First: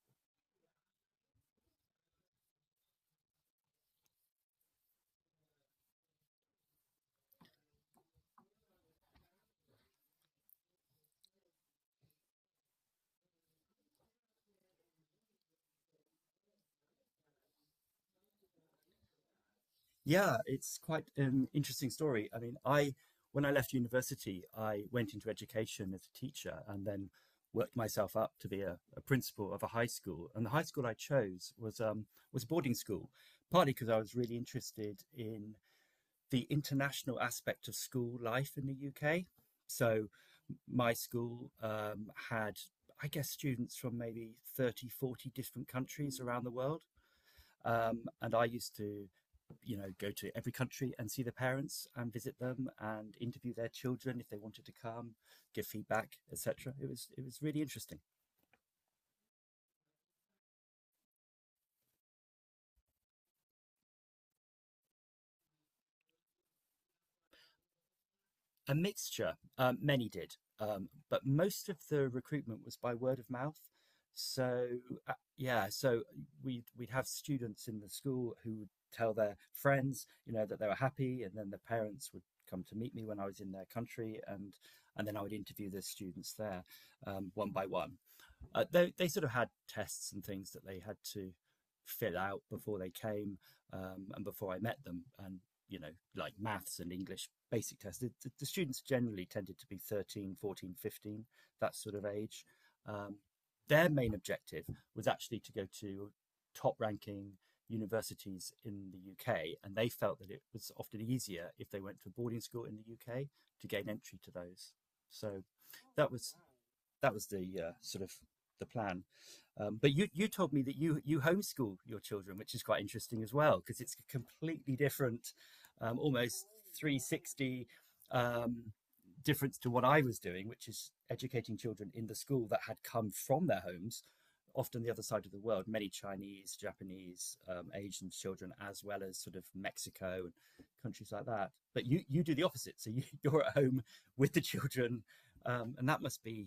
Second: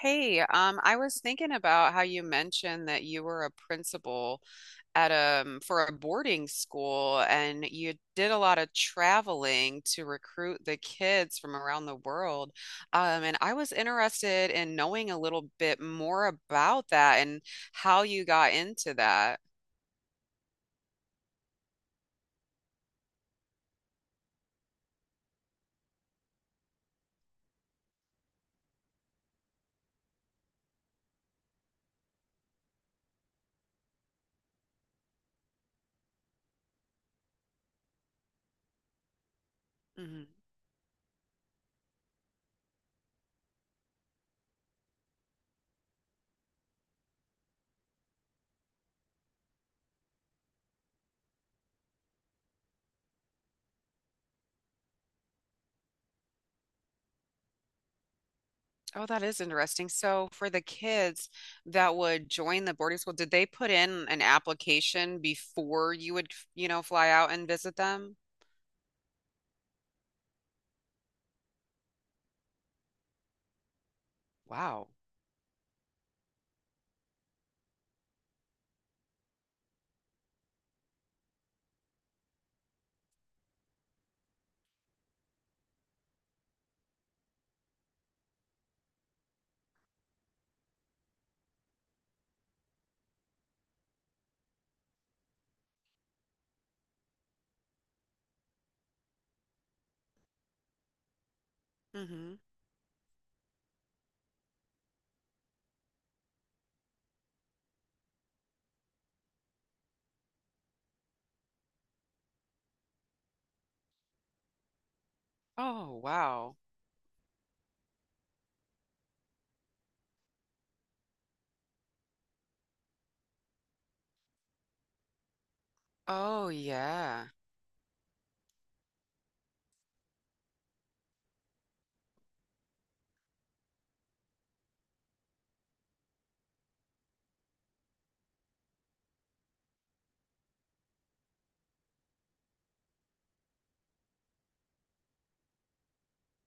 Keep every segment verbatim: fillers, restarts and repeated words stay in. Hey, um, I was thinking about how you mentioned that you were a principal at um for a boarding school and you did a lot of traveling to recruit the kids from around the world. Um, and I was interested in knowing a little bit more about that and how you got into that. Yeah, it's quite an interesting story. I mean, I when I left university, I went into education as a teacher and then worked myself up to be a, a principal of a high school. And the high school I chose was um, was a boarding school, partly because I was really interested in the international aspect of school life in the U K. So Mhm. my school um, had, I guess, students from maybe thirty, forty different countries around the world. Um, and I used to you know, go to every country and see the parents and visit them and interview their children if they wanted to come, give feedback, et cetera. It was it was really interesting. Oh, that is interesting. So for the kids that would join the boarding school, did they put in an application before you would, you know, fly out and visit them? A mixture. Um, many did, um, but most of the recruitment was by word of mouth. So, Wow. uh, yeah, so we'd we'd have students in the school who would tell their friends, you know, that they were happy, and then the parents would come to meet me when I was in their country, and and then I would interview the students there um, one by one. Uh, they they sort of had tests and things that they had to fill out before they came um, and before I met them, and you know, like maths and English basic tests. The, the, the students generally tended to be thirteen, fourteen, fifteen, that sort of Hmm. age. Um, their main objective was actually to go to top ranking universities in the U K, and they felt that it was often easier if they went to a boarding school in the U K to gain entry to those. So Oh, that was wow. that was the uh, sort of the plan. Um, but you you told me that you you homeschool your children, which is quite interesting as well, because it's a completely different, um, almost Oh, yeah. three sixty um, difference to what I was doing, which is educating children in the school that had come from their homes, often the other side of the world, many Chinese, Japanese, um, Asian children, as well as sort of Mexico and countries like that. But you you do the opposite, so you, you're at home with the children, um, and that must be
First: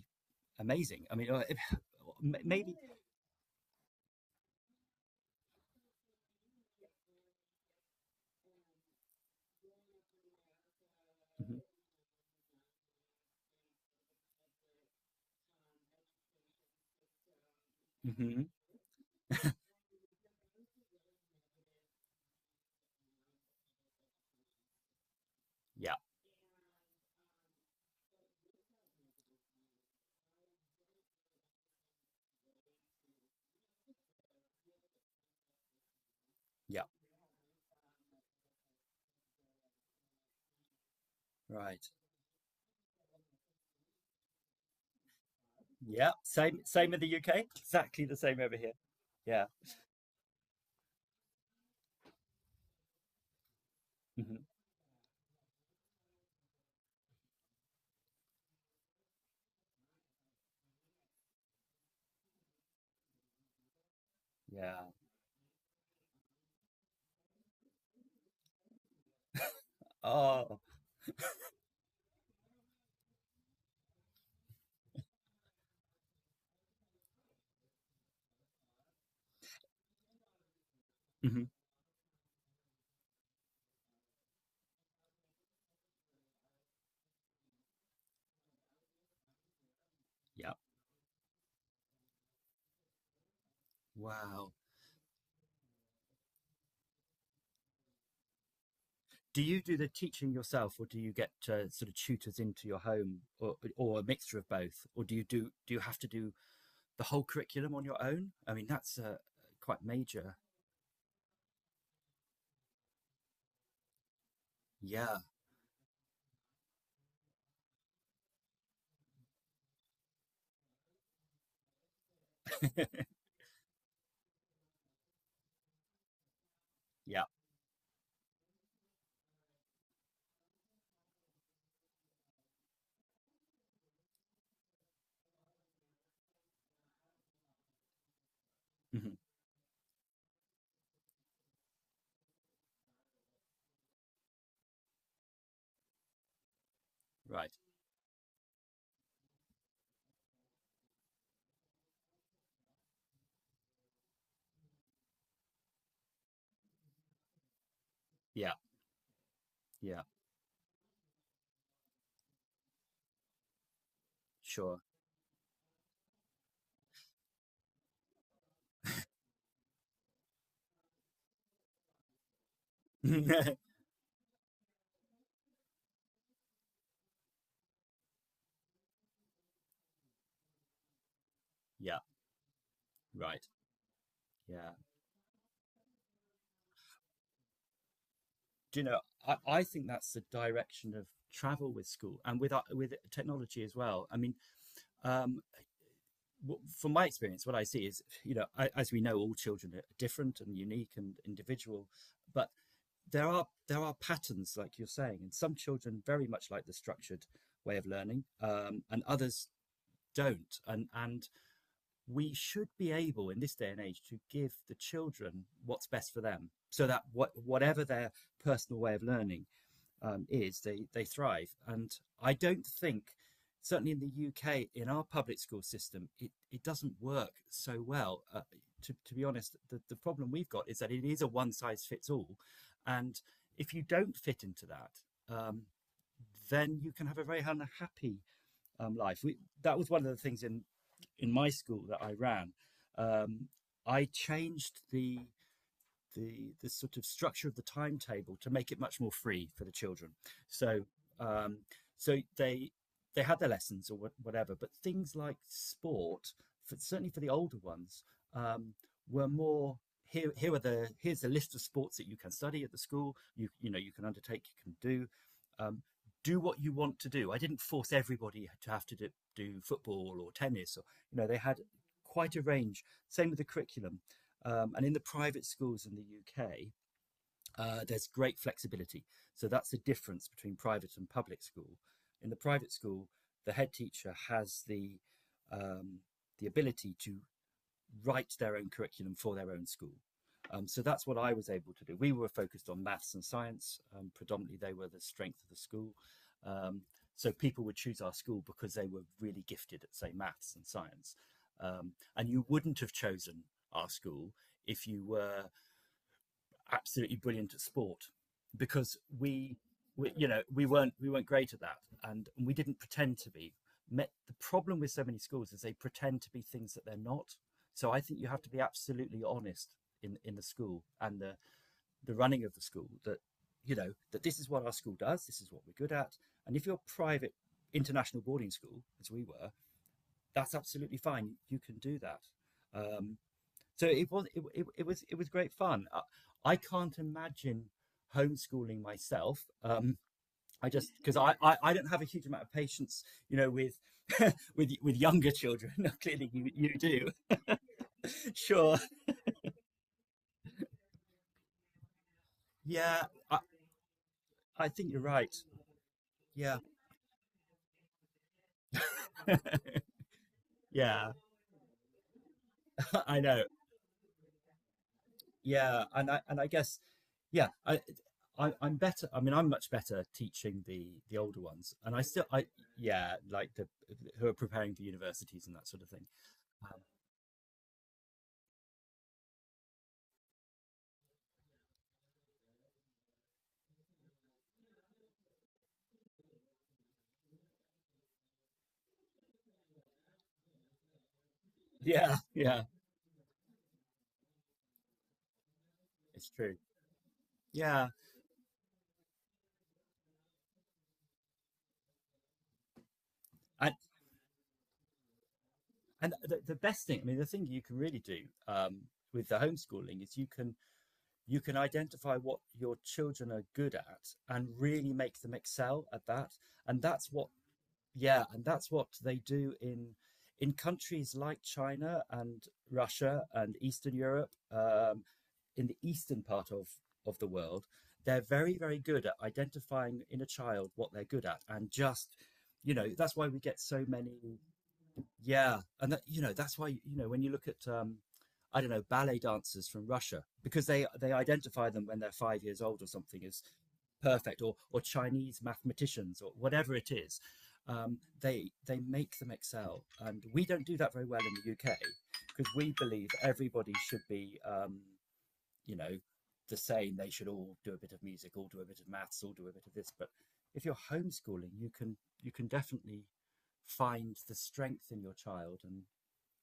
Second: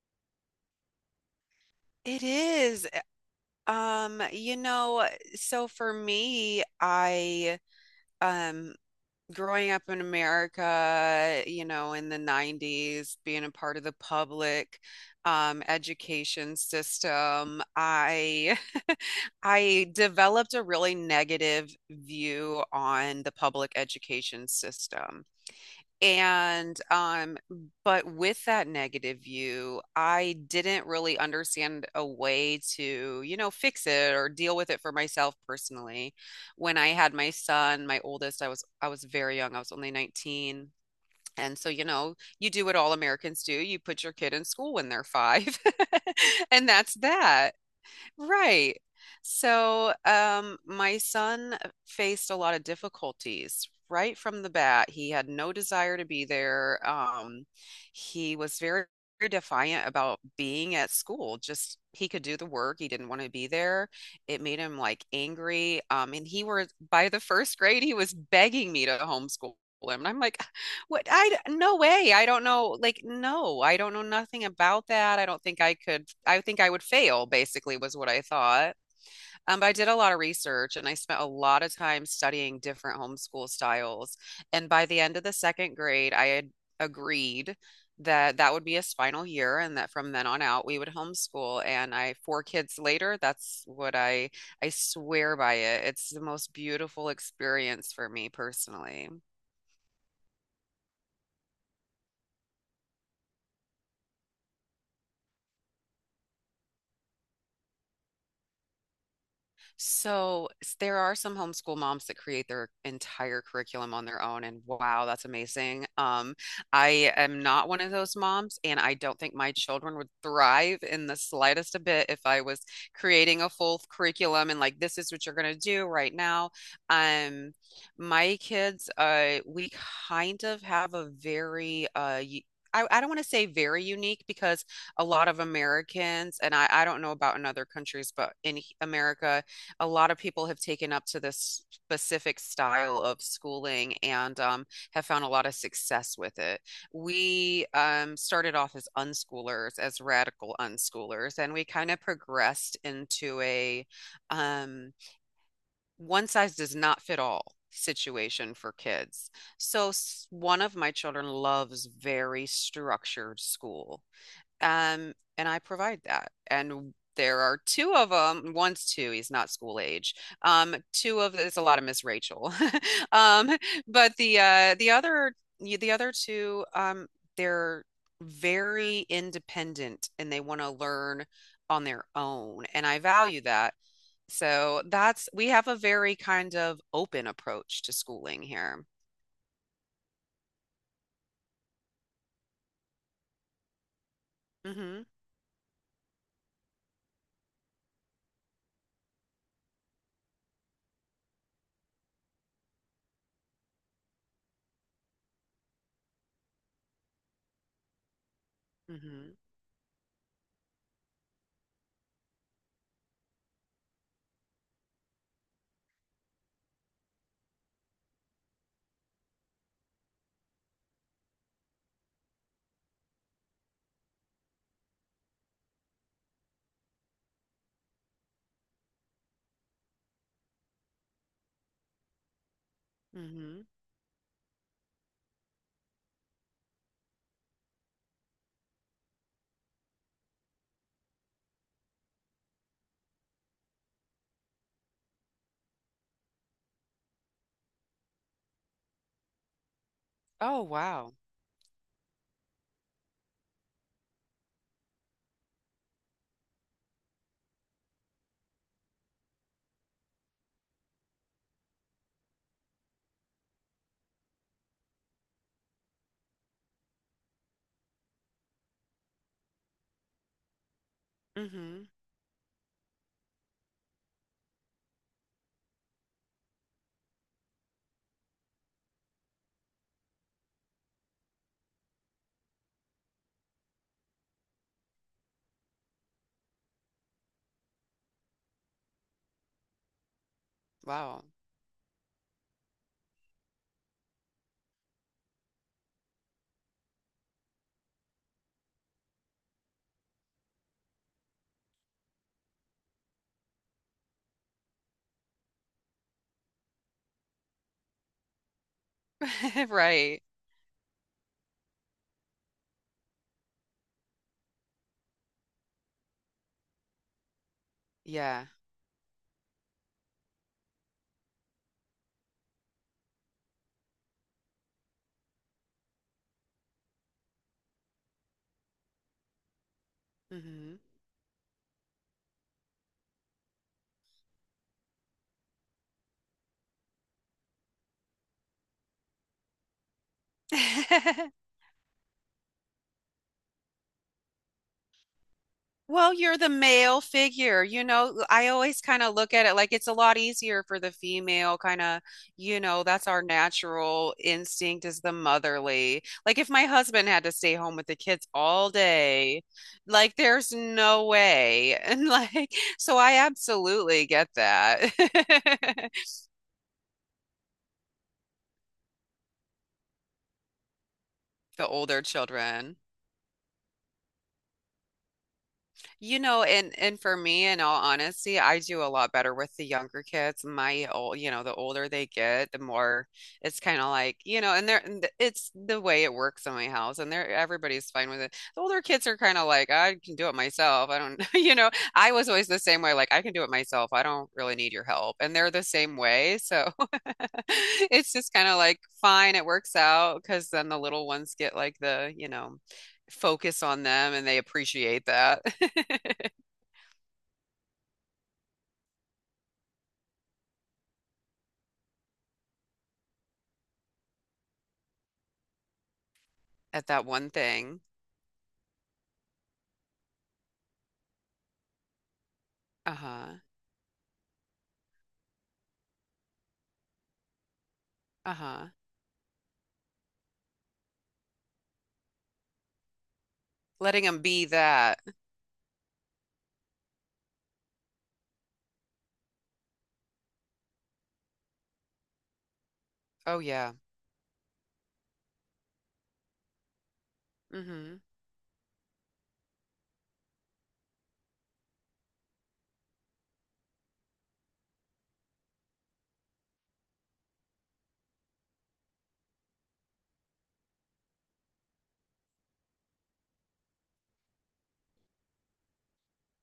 amazing. I mean, uh, It m- maybe. is. eh, Um, you know, so for me, I um growing up in America, Mhm, you know, in the nineties, being a part of the public um education system, mhm. I I developed a really negative view on the public education system. Yeah, And um, but with that negative view, I didn't really understand a way to, you know, fix it or deal with it for myself personally. When yeah, I had my son, my oldest, I was I was very young. I was only nineteen. And so, you right. know, you do what all Americans do. You put your kid in school when they're five. Yeah, same, And same that's in the U K. that. Exactly the same over here. Right. Yeah, So, um, my son faced a lot of difficulties right mhm, from the bat. He had no desire to be there. Um, he was very defiant about being at school. Just he could do the work. He didn't want to be there. It made him yeah. like angry. Um, and he were by the first grade, he was begging me to homeschool him. And I'm like, Oh, what I no way. I don't know. Like, no, I don't know nothing about that. I don't think I could. I think I would fail, basically, was what I thought. Um, but I did a lot of research and I spent a mhm, lot of time studying different homeschool styles. And by the end of the second grade, I had agreed that that would be his final year and that from then on yeah. out we would homeschool. And I, four kids later, that's what I, Wow. I swear by it. It's the most beautiful experience for me personally. Do you do the teaching yourself, or do you get uh, sort of tutors into your home, or or a mixture of both, or do you do do you have to do the whole curriculum on your own? I mean, that's uh, quite major. So s- there are some homeschool moms that create their entire curriculum on their own, and wow, Yeah, that's amazing. Um, I am not one of those moms, and I don't think my children would thrive in the slightest a bit if I was creating a full curriculum and like this is what you're gonna do right now. yeah. Um, my kids, uh, we kind of have a very uh. y- I, I don't want to say very unique because a lot of Americans, and I, I don't know about in other countries, but in Mhm, America, a lot of people have taken up to this specific style of schooling and um, have found a lot of success with it. right. We um, started off as unschoolers, as radical unschoolers, and we kind of progressed into a um, one size does not fit all Yeah, situation for kids. So yeah. s- one of my children loves very structured school. Sure. Um, and I provide that. And there are two of them. One's two, he's not school age. Um, two of it's a lot of Miss Rachel. Um, but the uh the other the other two, um, they're very independent and they want to learn on Yeah, their own. And I value right. that. Yeah. So that's we have a very kind of open approach to schooling Do you here. know, I, I think that's the direction of travel with school and with our- with technology as well. I mean, Hmm. um, w- from my experience, what I see is, you know, I, as we know, all children are different and unique and individual, but there are there are patterns, like you're saying, and some children very much like the structured way of learning, um, and Hmm. others don't. And and we should be able in this day and age to give the children what's best for them, so that what whatever their personal way of learning um, is, they they thrive. And I don't think, certainly in the U K, in our public school system, it, it doesn't work so well. Uh, to, to be honest, the, the problem we've got is that it is a one size fits all. And Hmm. if you don't fit into that, um, then you can have a very unhappy um, life. We, that was one of the things in, in my school that I ran. Um, I changed the the the sort of structure of the timetable to make it much more free for the children. Oh, So wow. um, so they they had their lessons or what- whatever, but things like sport, for, certainly for the older ones, um, were more. Here, here are the here's a list of sports that you can study at the school. You you know you can undertake, you can do. Um, do what you want to do. I didn't force everybody to have to do, do football or tennis. Or, you know, they had Hmm. quite a range. Same with the curriculum. Um, and in the private schools in the U K, uh, there's great flexibility. So that's the difference between private and public school. In the private school, the head teacher has the um, the ability to write their own curriculum for their own school. Um, so that's what Wow. I was able to do. We were focused on maths and science. Um, predominantly, they were the strength of the school. Um, so people would choose our school because they were really gifted at, say, maths and science. Um, and you wouldn't have chosen our school if you were absolutely brilliant at sport because we, we Right. you know we weren't we weren't great at that, and we didn't pretend to be. The problem with so many schools is they pretend to be things that they're not. So I think you have Yeah. to be absolutely honest in in the school and the the running of the school, that you know that this is what our school does, this is what we're good at. And if you're a private international boarding school, as we were, that's Hmm. absolutely fine. You can do that. um, so it was it, it, it was it was great fun. I, I can't imagine homeschooling myself. Um, I just, because I, I I don't have a huge amount of patience, you know, with with with younger children. Well, Clearly, you're the you, you male do. figure. You know, I Sure. always kind of look at it like it's a lot easier for the female, kind of, you know, Yeah. that's our I, natural I instinct think is you're the right. motherly. Like if Yeah. my husband had to stay home with the kids all day, like there's no Yeah. way. And like, so I I know. absolutely get that. Yeah. And I and I guess, yeah. I, I I'm better. I mean, I'm much better teaching the the older The ones, and I older still I children. yeah like the who are preparing for universities and that sort of thing. You know, and and for me, in all honesty, I do a lot better with the younger kids. My old, you know, the older they get, the more it's kind of like, you know, and they're and th- it's the way it works in my house, and they're everybody's fine with it. The older kids are kind of like, I can do it myself. I don't, you know, I Yeah, was always the yeah, same way, like I can do it myself. I don't really need your help, and they're the same it's way. true. So Yeah, it's just kind of like, fine, it works out, because then the little ones get like the, you know focus and on them and they appreciate that. and the, the best thing, I mean, the thing you can really do um, with the homeschooling is you can you can identify what your children are good at and really make them excel at that. And at that that's what one thing. Yeah, and that's what they do in in countries like China and Russia Uh-huh. and Eastern Europe, um, in the eastern part of of the world. They're very, Uh-huh. very good at identifying in a child what they're good at and just, you know, that's why we get so Letting many. them be that. Yeah, and that you know that's why you know when you look at, um, I don't know, ballet dancers from Russia, because they they identify them when they're five years old or something Oh, as yeah. perfect, or or Chinese mathematicians or whatever it is. Mm-hmm. Um, they they make them excel, and we don't do that very well in the U K because we believe everybody should be um, you know the same. They should all do a bit of music, all do a bit of maths, all do a bit of this. But if you're homeschooling, you can you can definitely find the strength in your child and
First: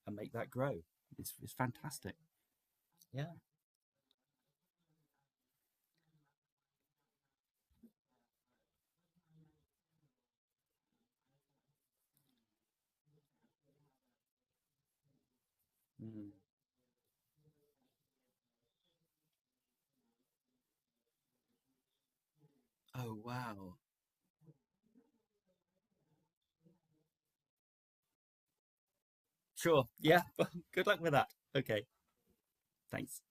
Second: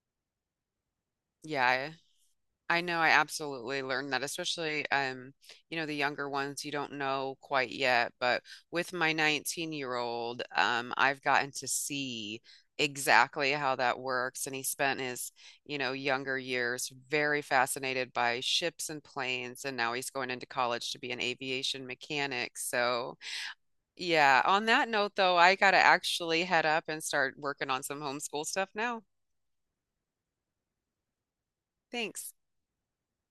and make that grow. It's it's Yeah. fantastic. I know I Yeah. absolutely learned that, especially um, you know, the younger ones you don't know quite yet, but with my nineteen-year-old, um, I've gotten to see exactly how that works. And he spent his, you know, Mm. younger years very fascinated by ships and planes, and now he's going into college to be an aviation mechanic. Oh, So wow. yeah, on that note though, I gotta actually head up and start working on some homeschool stuff now. Sure. Yeah. Good luck with that. Okay. Thanks. Thanks.